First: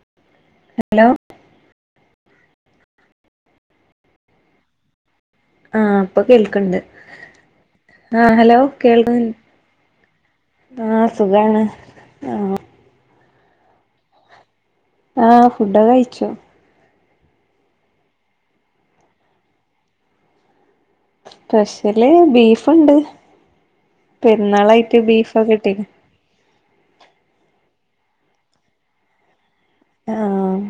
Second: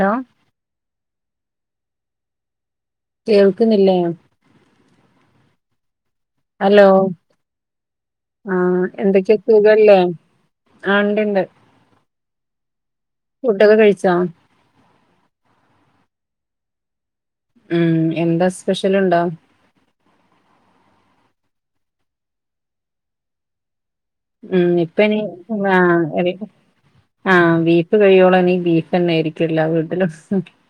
Hello hello കേൾക്കുന്നില്ലേ? ആഹ് ഇപ്പൊ കേൾക്കണ്ട് ഹലോ ആഹ് ഹലോ കേൾക്കു എന്തൊക്കെയ സുഖല്ലേ ആഹ് സുഖാണ് ആഹ് ഫുഡൊക്കെ കഴിച്ചാ? ആഹ് ഫുഡൊക്കെ കഴിച്ചു. ഉം എന്താ സ്പെഷ്യലിണ്ടോ? സ്പെഷ്യല് ബീഫുണ്ട്. ഉം ഇപ്പനി ബീഫൊക്കെ കിട്ടീണ് ആഹ് എറി ആഹ് ബീഫ് കഴിയോളനി ബീഫെന്നൊയിരിക്കും എല്ലാ വീട്ടിലും. ആഹ്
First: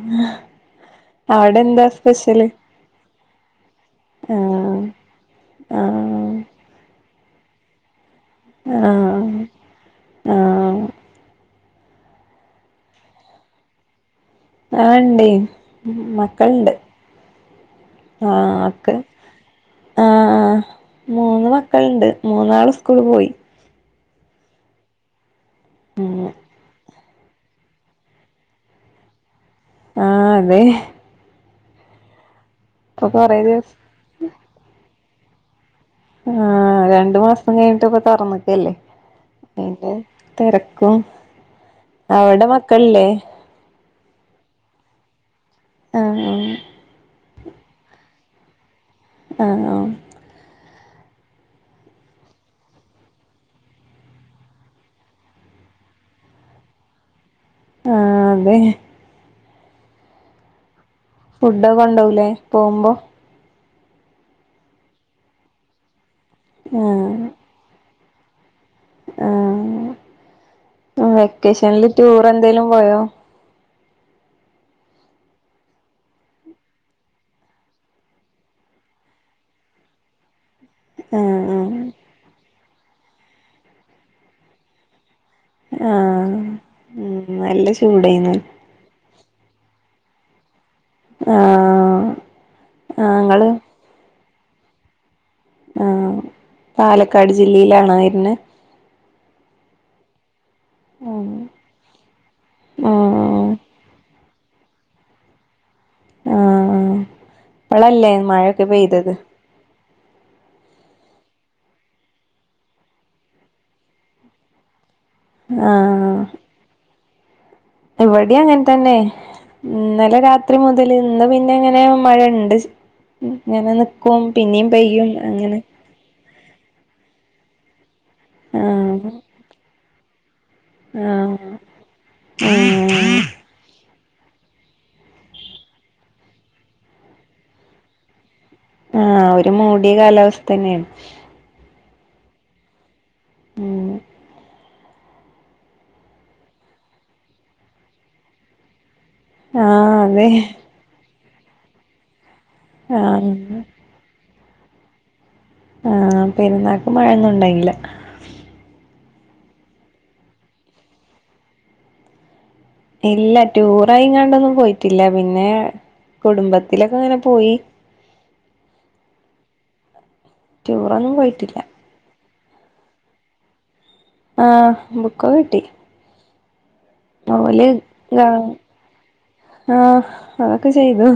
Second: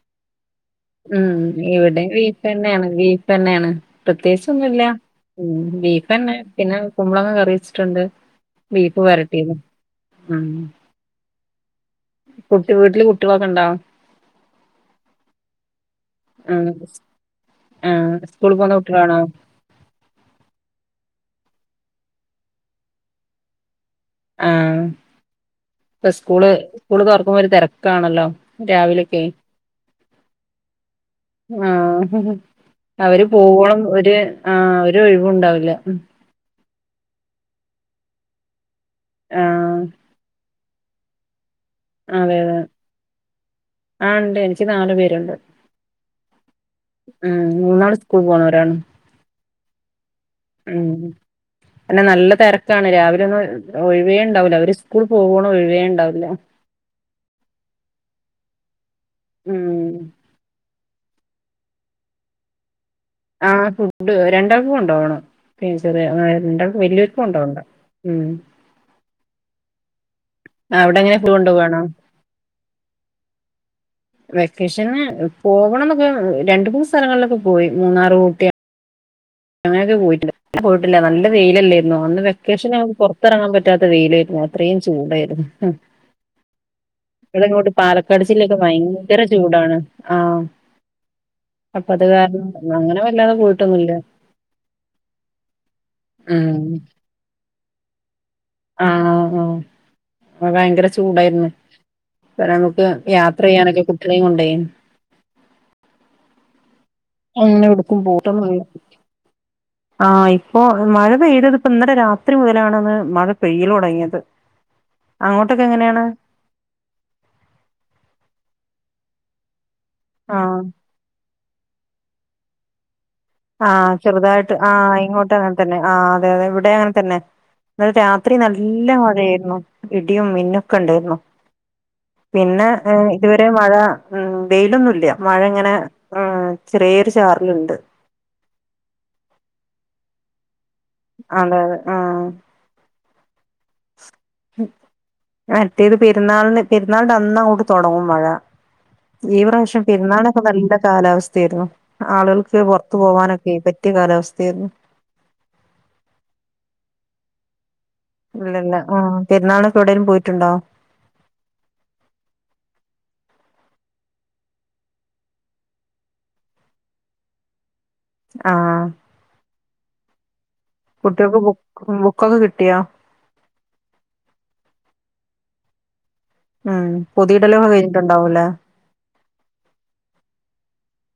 ഉം അവിടെ എന്താ ഇവിടിം സ്പെഷ്യല് ബീഫെന്നെണ് ബീഫെന്നെണ് പ്രത്യേകിച്ചൊന്നുല്ല. ആഹ് ഉം ആഹ് ബീഫെന്നെ പിന്നെ കുമ്പളങ്ങ കറി വെച്ചിട്ടുണ്ട് ബീഫ് ആഹ് വരട്ടിയതും. ഉം ആഹ് കുട്ടി വീട്ടില് കുട്ടിളൊക്കെ ഉണ്ടോ ആഹ് ഇണ്ടെയ് ആഹ് ആഹ് സ്കൂൾ പോകുന്ന കുട്ടികളാണോ? ആഹ് മൂന്ന് മക്കളുണ്ട് മൂന്നാള് സ്കൂൾ പോയി. ആഹ് ഇപ്പ സ്കൂള് സ്കൂൾ തൊറക്കുമ്പോ ഒരു തെരക്കാണല്ലോ രാവിലൊക്കെയ് ആഹ് അതെ ആഹ് ഇപ്പൊ അവര് കൊറേ ദിവസം പോവോളം ഒര് ആഹ് ഒരൊഴിവും ഉണ്ടാവില്ല ആഹ് രണ്ടു മാസം കഴിഞ്ഞിട്ട് ഇപ്പം തൊറന്നെക്കല്ലേ അപ്പം ആഹ് അയിന്റെ തെരക്കും അവിടെ അതെയതെ മക്കളില്ലേ ആഹ് ഇണ്ട് എനിക്ക് നാലുപേരുണ്ട്. ആണോ ഉം മൂന്നാള് സ്കൂളിൽ പോണവരാണ്. ആണോ ഉം അതതന്നെ നല്ല തെരക്കാണ് രാവിലെ ഒന്നും ഒഴിവേണ്ടാവുല്ല അവര് സ്കൂൾ പോകോളം ഒഴിവേ ഉണ്ടാവില്ല. ആഹ് അതെ ഉം ഫുഡ് കൊണ്ടുപോവില്ലേ പോകുമ്പോ ആഹ് ഫുഡ് രണ്ടാൾക്ക് കൊണ്ടുപോകണം ടീച്ചറേ ആ രണ്ട് ആ വല്ലിയോർക്ക് കൊണ്ടുപോവണ്ട ഉം അവിടെ ആഹ് എങ്ങനെ ഫുഡ് കൊണ്ടോവാണോ വെക്കോഷണിൽ ടൂർ എന്തേലും പോയോ? വെക്കേഷന് പോവണന്നൊക്ക രണ്ട് മൂന്ന് സ്ഥലങ്ങളിലെക്ക പോയി മൂന്നാറ്, ഊട്ടി അ ങ്ങനൊക്ക പോയിട്ടിണ്ട് പിന്നെ പോയിട്ടില്ല ആ നല്ല ആ വെയിലാരുന്നോ അന്ന് വെ ക്കേഷന് ആയപ്പോൾ പൊറത്തിറങ്ങാൻ പറ്റാത്ത വെയിലാരുന്നു അത്രയും ചൂടായിരുന്നു. ഹും ആ ഉം ഇവ്ടെ നല്ല അങ്ങോട്ട് പാലക്കാട് ചൂടേന്ന് ജില്ലയൊക്കെ ഭയങ്ക ര ചൂടാണ് ആഹ് ആ അപ്പ അത് കാരണം അങ്ങനെ ആ വല്ലാതെ ഇങ്ങള് പോയ്ട്ടൊന്നുയില്ല ആഹ് ഉം പാലക്കാട് ജില്ലയിലാണോ വെറുന്നേ ആഹ് ആഹ് ആ ഭയങ്കര ചൂടായിരുന്നു അന്നരം നമുക്ക് ആ യാത്ര ആ ചെയ്യാനെക്കെ കുട്ടിനെ കൊണ്ടേ ആഹ് ആ അങ്ങനെ എവിടുക്കും ഇപ്പളല്ലേ പോയിട്ടൊന്നുല്ല മഴയൊക്ക പെയ്തത് ആഹ് ഇപ്പോ മഴ പെയ്തത് ഇപ്പം ഇന്നലെ രാത്രി മുതലാണെന്ന് മഴ പെയ്യല് തൊടങ്ങിയത് അങ്ങോട്ടൊക്കെ എങ്ങനെയാണ് ഇവിടേം അങ്ങനെ തന്നെ ഇന്നലെ രാത്രി ആഹ് മുതൽ ഇന്ന് പിന്നെ ഇങ്ങനെ മഴണ്ട്‌ ആഹ് ചെറുതായിട്ട് ആഹ് ഇങ്ങോട്ടും അങ്ങനെ തന്നെ ആഹ് അതെ അതെ ഇവിടെ അങ്ങനെ തന്നെ ഇന്നലെ രാത്രി നല്ല ആഹ് മഴയാരുന്നു ഇടിയും മിന്നും ക്കണ്ടാരുന്നു ആഹ് പിന്നെ ആ ഇ ആഹ് ഇതുവരെ മഴ ഉം വെയ്ലൊന്നുല്ല മഴ ഇങ്ങനെ ഉം ചെറിയൊരു ചാറൽ ഉണ്ട്‌ ആഹ് ഒരു മൂടിയ കാലാവസ്ഥ തന്നെയാണ്. അതെ അതെ ആഹ് ഉം മറ്റേത് പെരുന്നാളിന് പെരുന്നാളിന്റ അന്ന് അങ്ങോട്ട് തൊടങ്ങും മഴ ഈ പ്രാവശം ആഹ് അതെ പെരുന്നാലെക്ക നല്ല കാലാവസ്ഥ ആരുന്നു ആളുകൾക്ക് പൊറത്ത് ആഹ് പോവാനെക്കെയെ പറ്റിയ കാലാവസ്ഥ ആരുന്നു ആഹ് പിന്നെ നാക്ക്‌ മഴയൊന്നും ഉണ്ടായ്ന്നില്ല ഇല്ല ഇല്ല ആഹ് പെരുന്നാള് ഇപ്പം എവിടെലും പോയിട്ടുണ്ടോ ഇല്ല ടൂറായിങ്ങാണ്ടൊന്നും പോയ്ട്ടില്ല പിന്നെ കുടുംബത്തിലെക്ക ഇങ്ങനെ പോയി ആഹ് ടൂറൊന്നും കുട്ടികൾക്ക് പോയിട്ടില്ല ബുക്ക് ബുക്കൊക്കെ കിട്ടിയാ ആഹ് ബുക്കോ കിട്ടി ഉം പൊതി ഓല് ഇടലൊക്കെ കഴിഞ്ഞിട്ട് ഗ ഉണ്ടാവും അല്ലേ ആഹ് അതൊക്ക ചെയ്തു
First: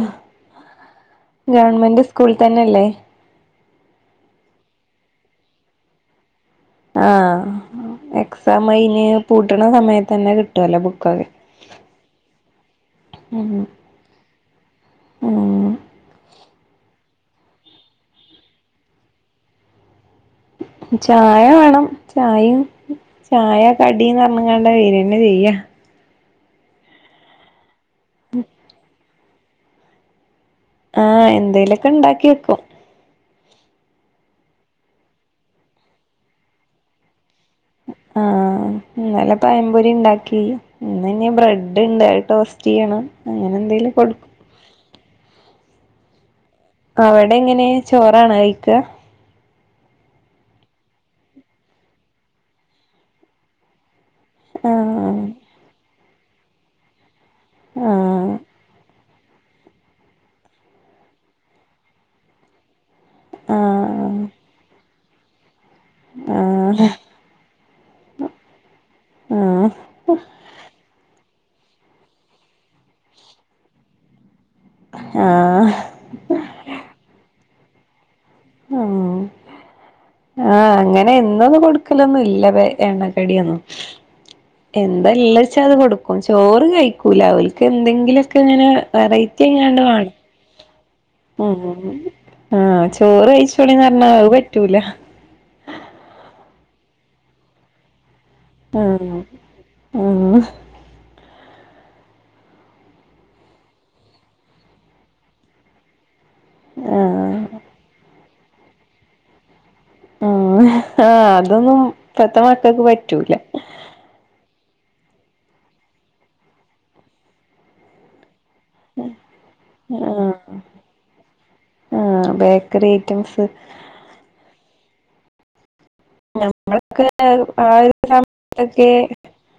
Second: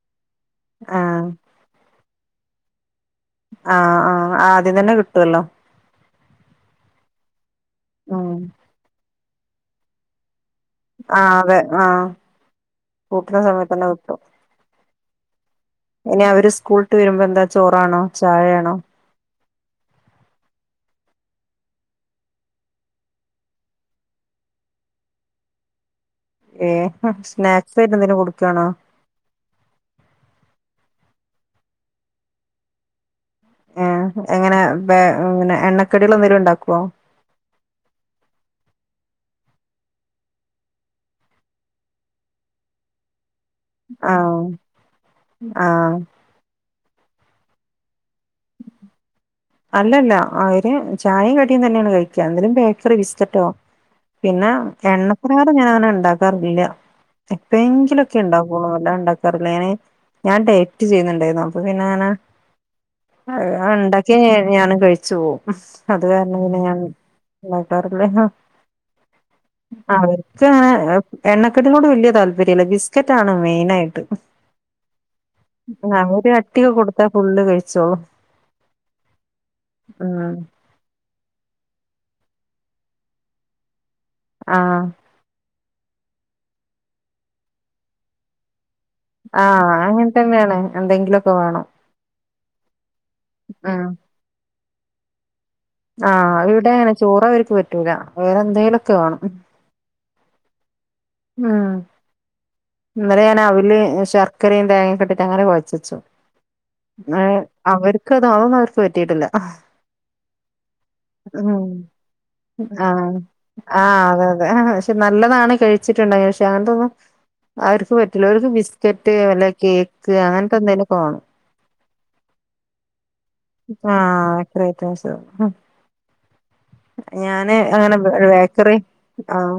ആഹ് ഗവൺമെന്റ് സ്കൂളിത്തന്നെ അല്ലേ ആഹ് അഹ് ആദ്യം തന്നെ കിട്ട് വല്ലോ ആഹ് ഉം എക്സാം കയ്ഞ്ഞ് പൂട്ടണ സമയത്തന്നെ കിട്ട് ആഹ് അതെ ആഹ് പൂട്ടണ ഉം സമയ്ത്തന്ന കിട്ടും ഉം ഇനി അവര് സ്കൂൾട്ട് വരുമ്പ എന്താ ചോറാണോ ചായയാണോ ചായ വേണം ചായേം ചായ കടീന്ന് പറഞ്ഞ്കാണ്ട വേര്ന്ന ചെയ്യാ ഏഹ് ഹും സ്നാക്സ് ആയിട്ട് എന്തേലും കൊട്ക്കുവാണോ ആഹ് എന്തേലെക്ക ഇണ്ടാക്കി വെക്കും ഏഹ് എങ്ങനെ ബേ എണ്ണക്കടികള് എന്തേലും ഉണ്ടാക്കോ അ ആഹ് ഇന്നലെ പയംപൊരി ഉണ്ടാക്കി ഇന്ന് ഇനി ബ്രെഡ് ഇണ്ട് അത് ടോസ്റ്റ് ചെയ്യണം അങ്ങന എന്തേലും കൊടുക്കും ആഹ് ആഹ് അവിടെങ്ങനെ ചോറാണ് കഴിക്കുക അല്ലല്ല അവര് ചായയും കടിയും തന്നെയാണ് കഴിക്കുക എന്തേലും ബേക്കറി ബിസ്ക്കറ്റോ പിന്നെ ആഹ് എണ്ണക്കാര ഞാൻങ്ങനെ ഉണ്ടാക്കാറില്ല ഇപ്പ എങ്കിലുംക്കെ ആഹ് ഉണ്ടാകൊള്ളു അല്ലണ്ട ഞാൻ ഡറ്റ് ചെയ്യുന്നുണ്ടായിരുന്നു അപ്പ പിന്നെങ്ങനണ്ട ഒക്ക ആഹ് ഞാൻ കഴിച്ചു പോകും അത് കാരണം ഇനെ ഞാൻ ആഹ് ഉണ്ടാക്കാറില്ല ആഹ് അവർക്ക് എണ്ണക്കെട്ടിനോട് വല്യയ താല്പര്യല്ല ബിസ്ക്കറ്റ്ണ് മെയിൻ ആയിട്ട് [inaudible] ആഹ് ങ്ങൊര് അട്ടിയ കൊടുത്ത ഫുള്ള് കഴിച്ചോള ആ ഉം ആഹ് അങ്ങനെ എന്നും കൊടുക്കലൊന്നും ഇല്ല എണ്ണക്കടിയൊന്നും ആഹ് എന്തെല്ലാ വച്ചാ അത് കൊടുക്കും ചോറ് കഴിക്കൂല അവൾക്ക് എന്തെങ്കിലുംഒക്കെ ഇങ്ങനെ വെറൈറ്റി ആഹ് ങ്ങാണ്ട് അങ്ങനെ വേണം തന്നെയാണ് എന്തെങ്കിലുമൊക്കെ ഉ വേണം ആഹ് ചോറ് കഴിച്ചോളന്ന് ഉം പറഞ്ഞാ അത് പറ്റൂല ആഹ് ഇവിടെ അങ്ങനെ ചോറ് അവർക്ക് പറ്റൂല വേറെ എന്ത് ആഹ് ആഹ് ആഹ് ഇന്നലെ ഞാൻ അവിൽ ശർക്കരയും തേങ്ങയും കെട്ടിട്ട് അങ്ങനെ കൊഴച്ചു വെച്ചു ആഹ് ഏർ അവർക്ക് അതാണൊന്നും അവർക്ക് പറ്റിട്ടില്ല ഉ ആ് അതൊന്നും ഇപ്പത്തെ മക്കൾക്ക് ആഹ് പറ്റൂല ആഹ് അതെ അതെ ആ പക്ഷെ നല്ലതാണ് കഴിച്ച വച്ചിട്ടുണ്ട പക്ഷെ അങ്ങനത്തെന്നും അവർക്ക് പറ്റില്ല അവർക്ക് കെറ്റ് അല്ല കേക്ക് അങ്ങനത്തെ എന്തേങ്കിലും കോണം ആ ബേക്കറി ഐറ്റംസ് [unintelligible] ഞമ്മളൊക്കെ ഞാന് ആ ഒരു അങ്ങനെ ബേക്കറി സമയത്തൊക്കെ ആഹ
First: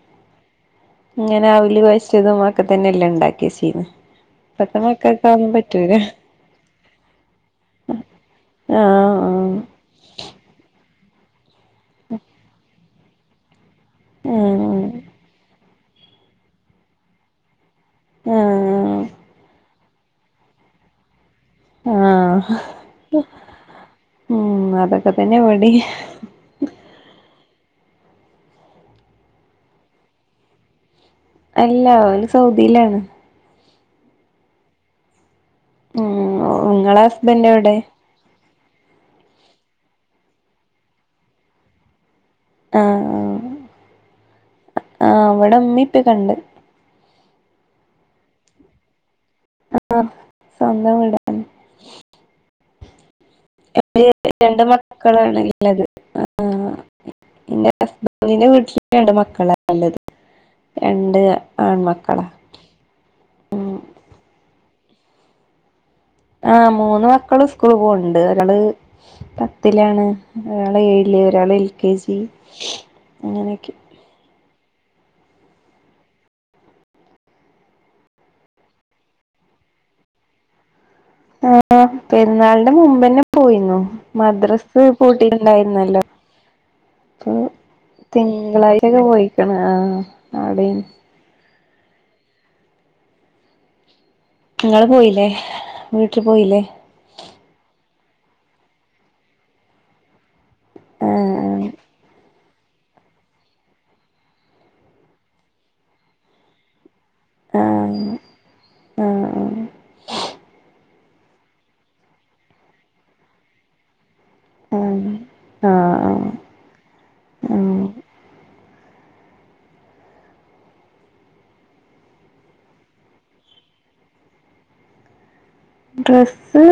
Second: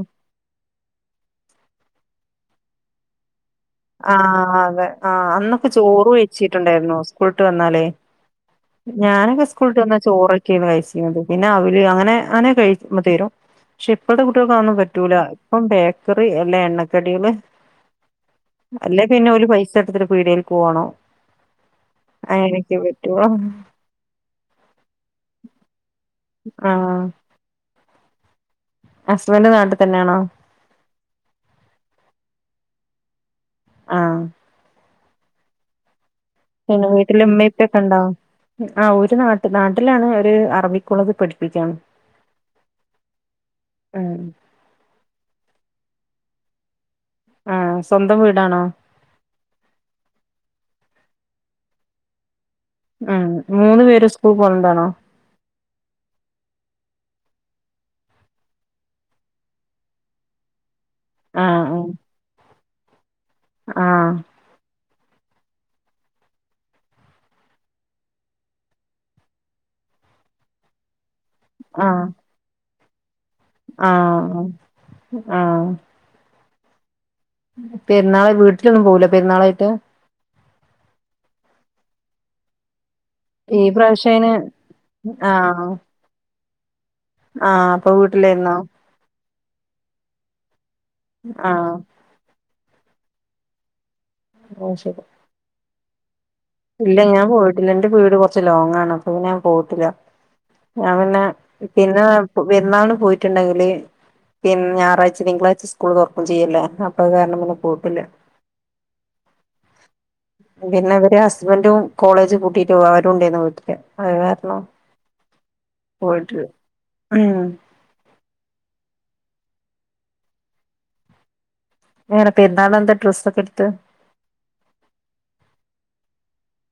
ഇങ്ങനെ അവില് കോയച്ചതും അഹഒക്കെ തന്നെല്ല ഇണ്ടാക്കി കിസിനി ആഹ അതെ ആഹ് അന്നൊക്കെ ചോറ് വേഴിച്ചിട്ടുണ്ടായിരുന്നു സ്കൂളിട്ട് വന്നാലേ ഞാനൊക്കെ ആഹ് സ്കൂളിട്ട് വന്നാ ചോറൊക്കെയാണ് കഴിച്ചിന്നത് പിന്നെ അവല് അങ്ങനെ അങ്ങനെ കഴിക്കുമ്പ തരും പക്ഷെ ഇപ്പഴത്തെ കുട്ടികൾക്ക് അഹേന്നും ആഹ് പറ്റൂല ഇപ്പം ബേക്കറി അല്ല എണ്ണക്കടികള് ആഹ് അല്ലേ പിന്നെ ഓല് പൈസ എടുത്തിട്ട് പിടിയെൽക്ക് പോവണം ആഹ് ഉ അതൊക്കെ തന്നെ ഇവിടിം ആഹ് ഹുസ്ബന്റ് നാട്ടിൽ തന്നെയാണോ അല്ല അവന് സൗദിയിലാണ് ആഹ് ഉം പിന്നെ ഇങ്ങളെ വീട്ടില് ഇമ്മി ഹസ്ബൻഡ് എവിടെ ഇപ്പൊക്കെ ഇണ്ട ആ ഒര് നാട്ട നാട്ടിലാണ് ഒരു അറബി കോളേജ് പഠിപ്പിക്കയാണ് ആഹ ഉം ആഹ ആഹ ഇവിടെ ഇമ്മി ഇപ്പ കണ്ട് ആ സ്വന്തം വീടാണോ ആഹ സ്വന്തം വീട ഉം മൂന്ന് പേര് സ്കൂൾ പോവതാണോ [unintelligible] ഇള്ളത് ആ എന്റെ ഹസ്ബിന്റെ വീട്ടില് രണ്ട് മക്കള ഇള്ളത് രണ്ട് ആ ആൺമക്കളാ ആഹ് ആഹ മൂന്ന് മക്കള് സ്കൂൾ പോണ്ട് ഒരാള് പത്തിലാണ് ഒരാള് ഏഴില് ഒരാൾ എൽ കെ ജി അങ്ങനെയൊക്കെ ആഹണെ ആഹ പെരുന്നാളെ വീട്ടിലൊന്നും പോവൂല്ല പെർന്നാളായിട്ട് ഹെ പെരുന്നാളിന്റെ മുമ്പന്നെ ഈ പോയിനു പ്രാവശ്യം അയിന് മദ്രാസ് ആ പൂട്ടിട്ടുണ്ടായിരുന്നല്ലോ അപ്പൊ ആ അപ്പൊ വീട്ടിലായിരുന്നോ? തിങ്കളാഴ്ചൊക്കെ പോയിക്കണ ആഹ അട ആണെ അത് നിങ്ങള് ശരി പോയില്ലേ വീട്ടിൽ പോയില്ലേ ഇല്ല ഞാൻ പോയിട്ടില്ല ഇന്റെ വീട് കുറച്ച് ലോങ്ങ ആണ് അപ്പൊ പിന്നെ ഞാൻ പോയിട്ടില്ല ഞാൻ പിന്നെ ആഹ് പിന്നെ പെരുന്നാളിന് പോയിട്ടുണ്ടെങ്കില് പിന്നെ ഞായറാഴ്ച തിങ്കളാഴ്ച സ്കൂൾ തുറകയും ചെയ്യല്ല അപ്പ അഹ് കാരണം പിന്നെ പോയിട്ടില്ല ആഹ് ആഹ് പിന്നെ അവര് ഹസ് ഹസ്ബൻറും കോളേജ് പൂട്ടിട്ട് അവരും ഉണ്ടാരുന്നു വീട്ടില് അഹ് കാരണം ഉം ആഹ് പോയിട്ട് ഉം ആഹ് നിങ്ങൾ എന്താ പെരുന്നാളിന് എന്താ ഡ്രസ്സ ഒക്കെ ഇടുത്ത് ഡ്രസ്സ്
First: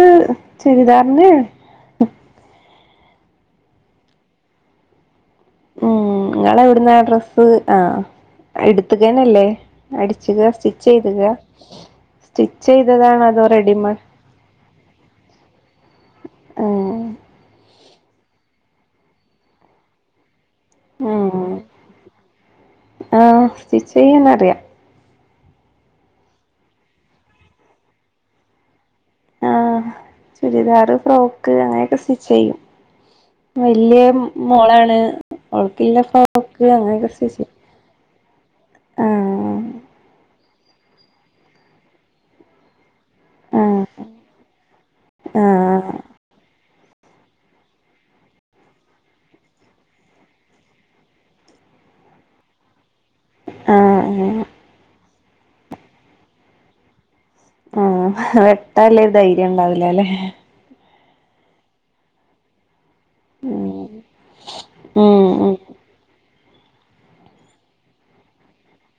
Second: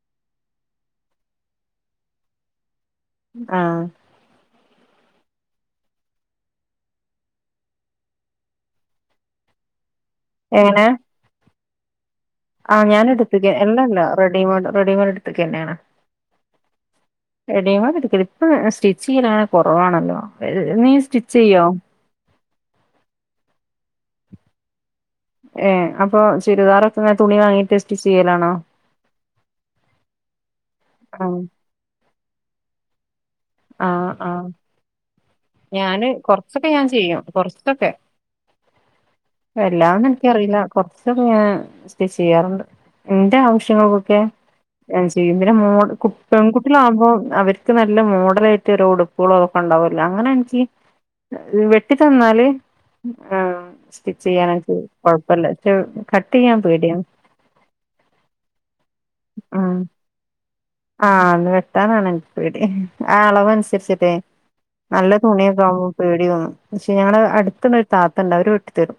ചുരിദാറന്നെ ആഹ് ഉം നിങ്ങള എവിടുന്ന ഡ്രസ്സ് ആ എടുത്തുകേനല്ലേ അടിച്ചുക സ്റ്റിച്ച് ചെയ്തുക സ്റ്റിച്ച് ആ ഞാന ചെയ്തതാണോ അതോ എടുത്തക്ക എല്ലല്ല റെഡിമേഡ് റെഡിമെയഡ് റെഡിമെയ്ഡ് എടുത്തക്ക തന്നെയാണ് ഹെ റെഡിമെയ്ഡ് എടുക്കാല് ഇപ്പ സ്റ്റിച്ച് ചെയ്യല അങ്ങനെ കുറവാണല്ലോ നീ സ്റ്റിച്ച് ഉം ചെയ്യോ ആഹ് സ്റ്റിച്ച് ചെയ്യാനറിയ ഏഹ് അപ്പൊ ചുരിദാൊക്കെ ഇങ്ങെനെ തുണി വാങ്ങീട്ട് സ്റ്റിച്ച് ചെയ്യലാണൊ. ആഹ് ചുരിദാർ ആഹ് ഫ്രോക്ക് അങ്ങനെയൊക്കെ സ്റ്റിച്ച് ചെയ്യും. വല്യ ആഹ് ആഹ്. മോളാണ് ഓൾക്കില്ല ഞാന് ഫ്രോക്ക് കൊറ്ച്ചൊക്കെ ഞാൻ അങ്ങനെയൊക്കെ ചെയ്യും. സ്റ്റിച്ച് കൊറ്ച്ചൊക്കെ ആഹ് വെല്ലാംന്നുൻക്കറീല്ല. കൊറ്ചൊക്കെ ഞാൻ സ്റ്റിചെയ്യാറുണ്ട്. ഇന്റെ ആഹ് ആവശ്യങ്ങൾക്കൊക്കെ ഞാ ചെയ്യും. പിന്നെ മോള് ആഹ് കു പെൺകുട്ടിളാകുമ്പോം അവർക്ക് നല്ല മോ കലായിട്ട് ഉടുപ്പുകളോ അതൊക്കെ ഉണ്ടാവൊല്ല. അങ്ങനാൻച്ചങ്കി. വെട്ടി തന്നാല്. ആ സ്റ്റിച്ച് ആഹ് ചെയ്യാനൻക്ക് കൊഴപ്പല്ല. കട്ട് ചെയ്യാൻ പേട്യ ആഹ് വെട്ടാല്ല ഒരു ധൈര്യം ഉം ഇണ്ടാവുലല്ലെ. ആഹ് അത് വെട്ടാനാണ് എൻക്ക് പേടി. ആ അളവ് ഉം അൻസരിച്ച്ട്ടെ നല്ല ഉം ഉം തുണിയൊക്കെ ആകുമ്പോ പേടി തോന്നും. പക്ഷെ ഞങ്ങളെ അടുത്തെന്ന ഒരു താത്തണ്ട്. അവര് വെട്ടിത്തരും.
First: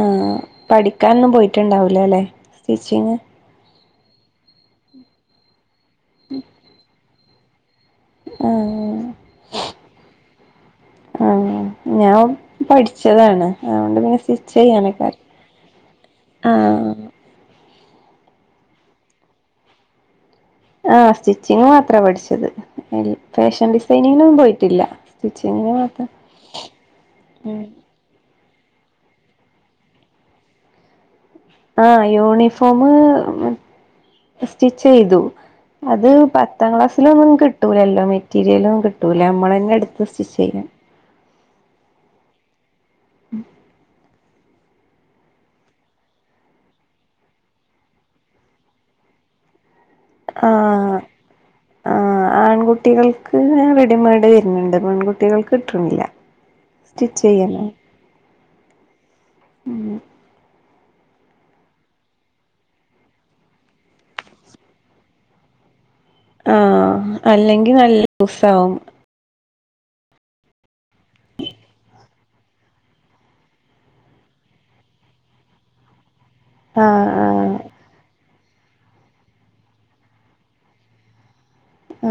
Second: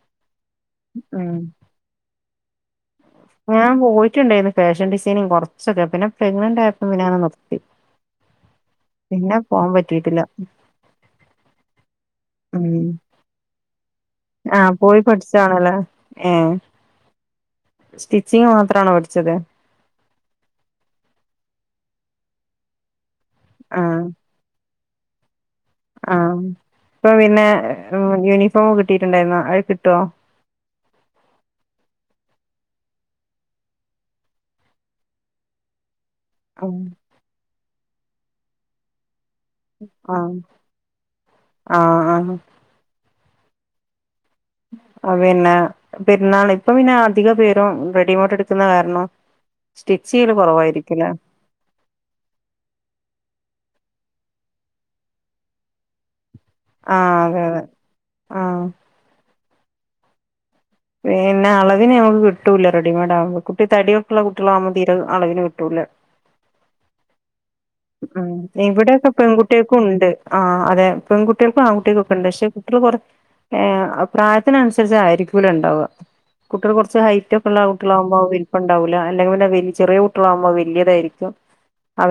ആഹ് പഠിക്കാനൊന്നും പോയിട്ടുണ്ടാവൂലലേ സ്റ്റിച്ചിങ്. ഞാൻ പോയിട്ടുണ്ടായിന്ന് ഫാഷൻ ഡിസൈനിങ് കൊറ്ച്ചൊക്കെ. പിന്നെ പ്രെഗ്നന്റ് ആയപ്പം അങ്ങനെ നിർത്തി. ഏഹ്. പിന്നെ പോവാൻ പറ്റീട്ടില്ല. ഏഹ്. ഞാൻ ഉം പഠിച്ചതാണ്. അതോണ്ട് പിന്നെ സ്വിച്ച് ആഹ് പോയി ചെയ്യാനൊക്കറ്യ പഠിച്ചാണല്ലേ ഏഹ് ആഹ് സ്റ്റിച്ചിങ് മാത്രാണോ പഠിച്ചത്. ആഹ് സ്റ്റിച്ചിങ് മാത്ര പഠിച്ചത്. ഫാഷൻ ആഹ് ഡിസൈനിങ്ങിനൊന്നും പോയിട്ടില്ല. സ്റ്റിച്ചിങ്ങ [unintelligible] ആ ആഹ് ഇപ്പൊ പിന്നെ യൂണിഫോം കിട്ടിയിട്ടുണ്ടായിരുന്നോ അഹ് കിട്ടൊ. ആഹ് യൂണിഫോമ് സ്റ്റിച്ച് ചെയ്തു അത്. പത്താം ആഹ് ക്ലാസ്സിലൊന്നും കിട്ടൂലല്ലോ മെറ്റീരിയലും കിട്ടൂല നമ്മളെ ആഹ് ആ. ആഹ് ആന്ന് ഉം അ പിന്നെ പെര്ന്നാളെ. ഇപ്പം പിന്നെ അധിക പേരും റെഡിമയ്ഡ് എട്ക്ക്ണ കാരണം. സ്റ്റിച്ചെയ്യല് കൊറവായിരിക്കുലെ. ആഹ് ആഹ് ആൺകുട്ടികൾക്ക് വേം റെഡിമെയ്ഡ് വര്ണ്ണ്ട്. പെൺകുട്ടികൾക്ക് കിട്ട്ണില്ല. ആഹ് അതെ അതെ ആഹ് ഉം പിന്നെ അളവിന് ഞമ്മക്ക് കിട്ടുല്ല റെഡിമേഢാവുമ്പം കുട്ടി തടിയൊക്കെള്ള കുട്ടിളാവുമ്പോ തീരെ അളവിന് കിട്ടൂല്ല ആഹ് അല്ലെങ്കി നൽ ഉം ഇവിടെയൊക്കെ പെങ്കുട്ടിയേക്കും ഇണ്ട്. ആഹ് അതെ പെങ്കുട്ടിയേക്കും ആങ്കുട്ടിയേക്കു ണ്ട് പഷെ കുട്ടി മേയ് കുറ് പ്രായത്തിനനുസരിച്ച് ആയിരിക്കൂല ഇണ്ടാവ കുട്ട്യേള് കൊർച്ച് ആഹ് ഹൈറ്റൊ ആഹ് ക്കെള്ള കുട്ടിളാഉമ്പം അയ് വൽപ്പണ്ടാവൂല. അല്ലെ ങ്കി പിന്നെ വൽജി ചെറിയേ കുട്ടിളാഉമ്പം അഹ് വല്ല്യതായിരിക്കും..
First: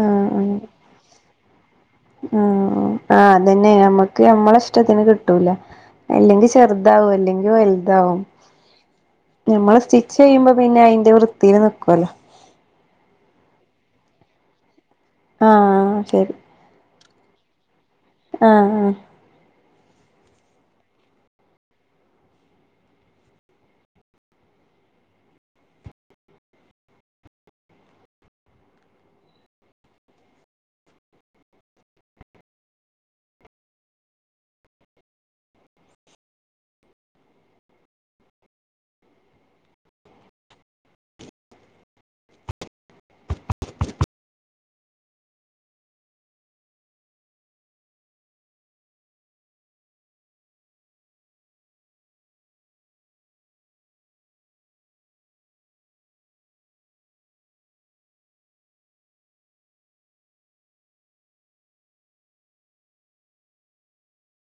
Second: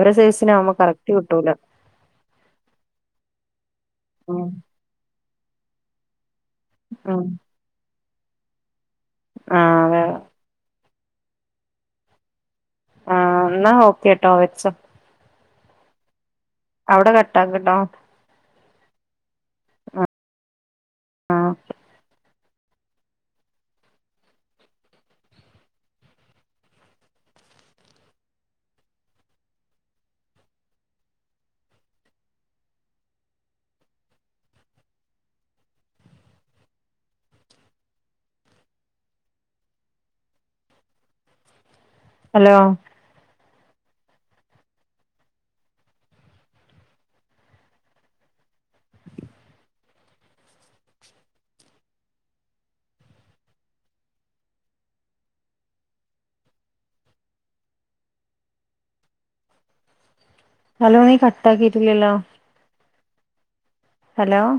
ആഹ് സൈസ് ആഹ് ആഹ് അതെന്നെ നമ്മക്ക് ഉം നമ്മളെ ഇഷ് ടത്തിന് കിട്ടൂല. അല്ലെങ്കി ചെർതാവും ഉം അല്ലെങ്കി വൽതാവും. ആ നമ്മള് അതെ സ്റ്റിച്ചെയ്യുമ്പോ പിന്നെ അയിന്റെ വൃത്തീല് നിക്കൊല്ലൊ. ആഹ് ഇന്നാ ഓക്കെട്ടോ വെച്ചോ ആഹ് ശരി അവ്ടെ കട്ടാക്ക്ട്ടോ ആഹ് ആഹ് ആഹ് ഹലോ [inaudible] ഹലോ നീ കട്ടാ കിട്ടില്ലല്ലോ ഹലോ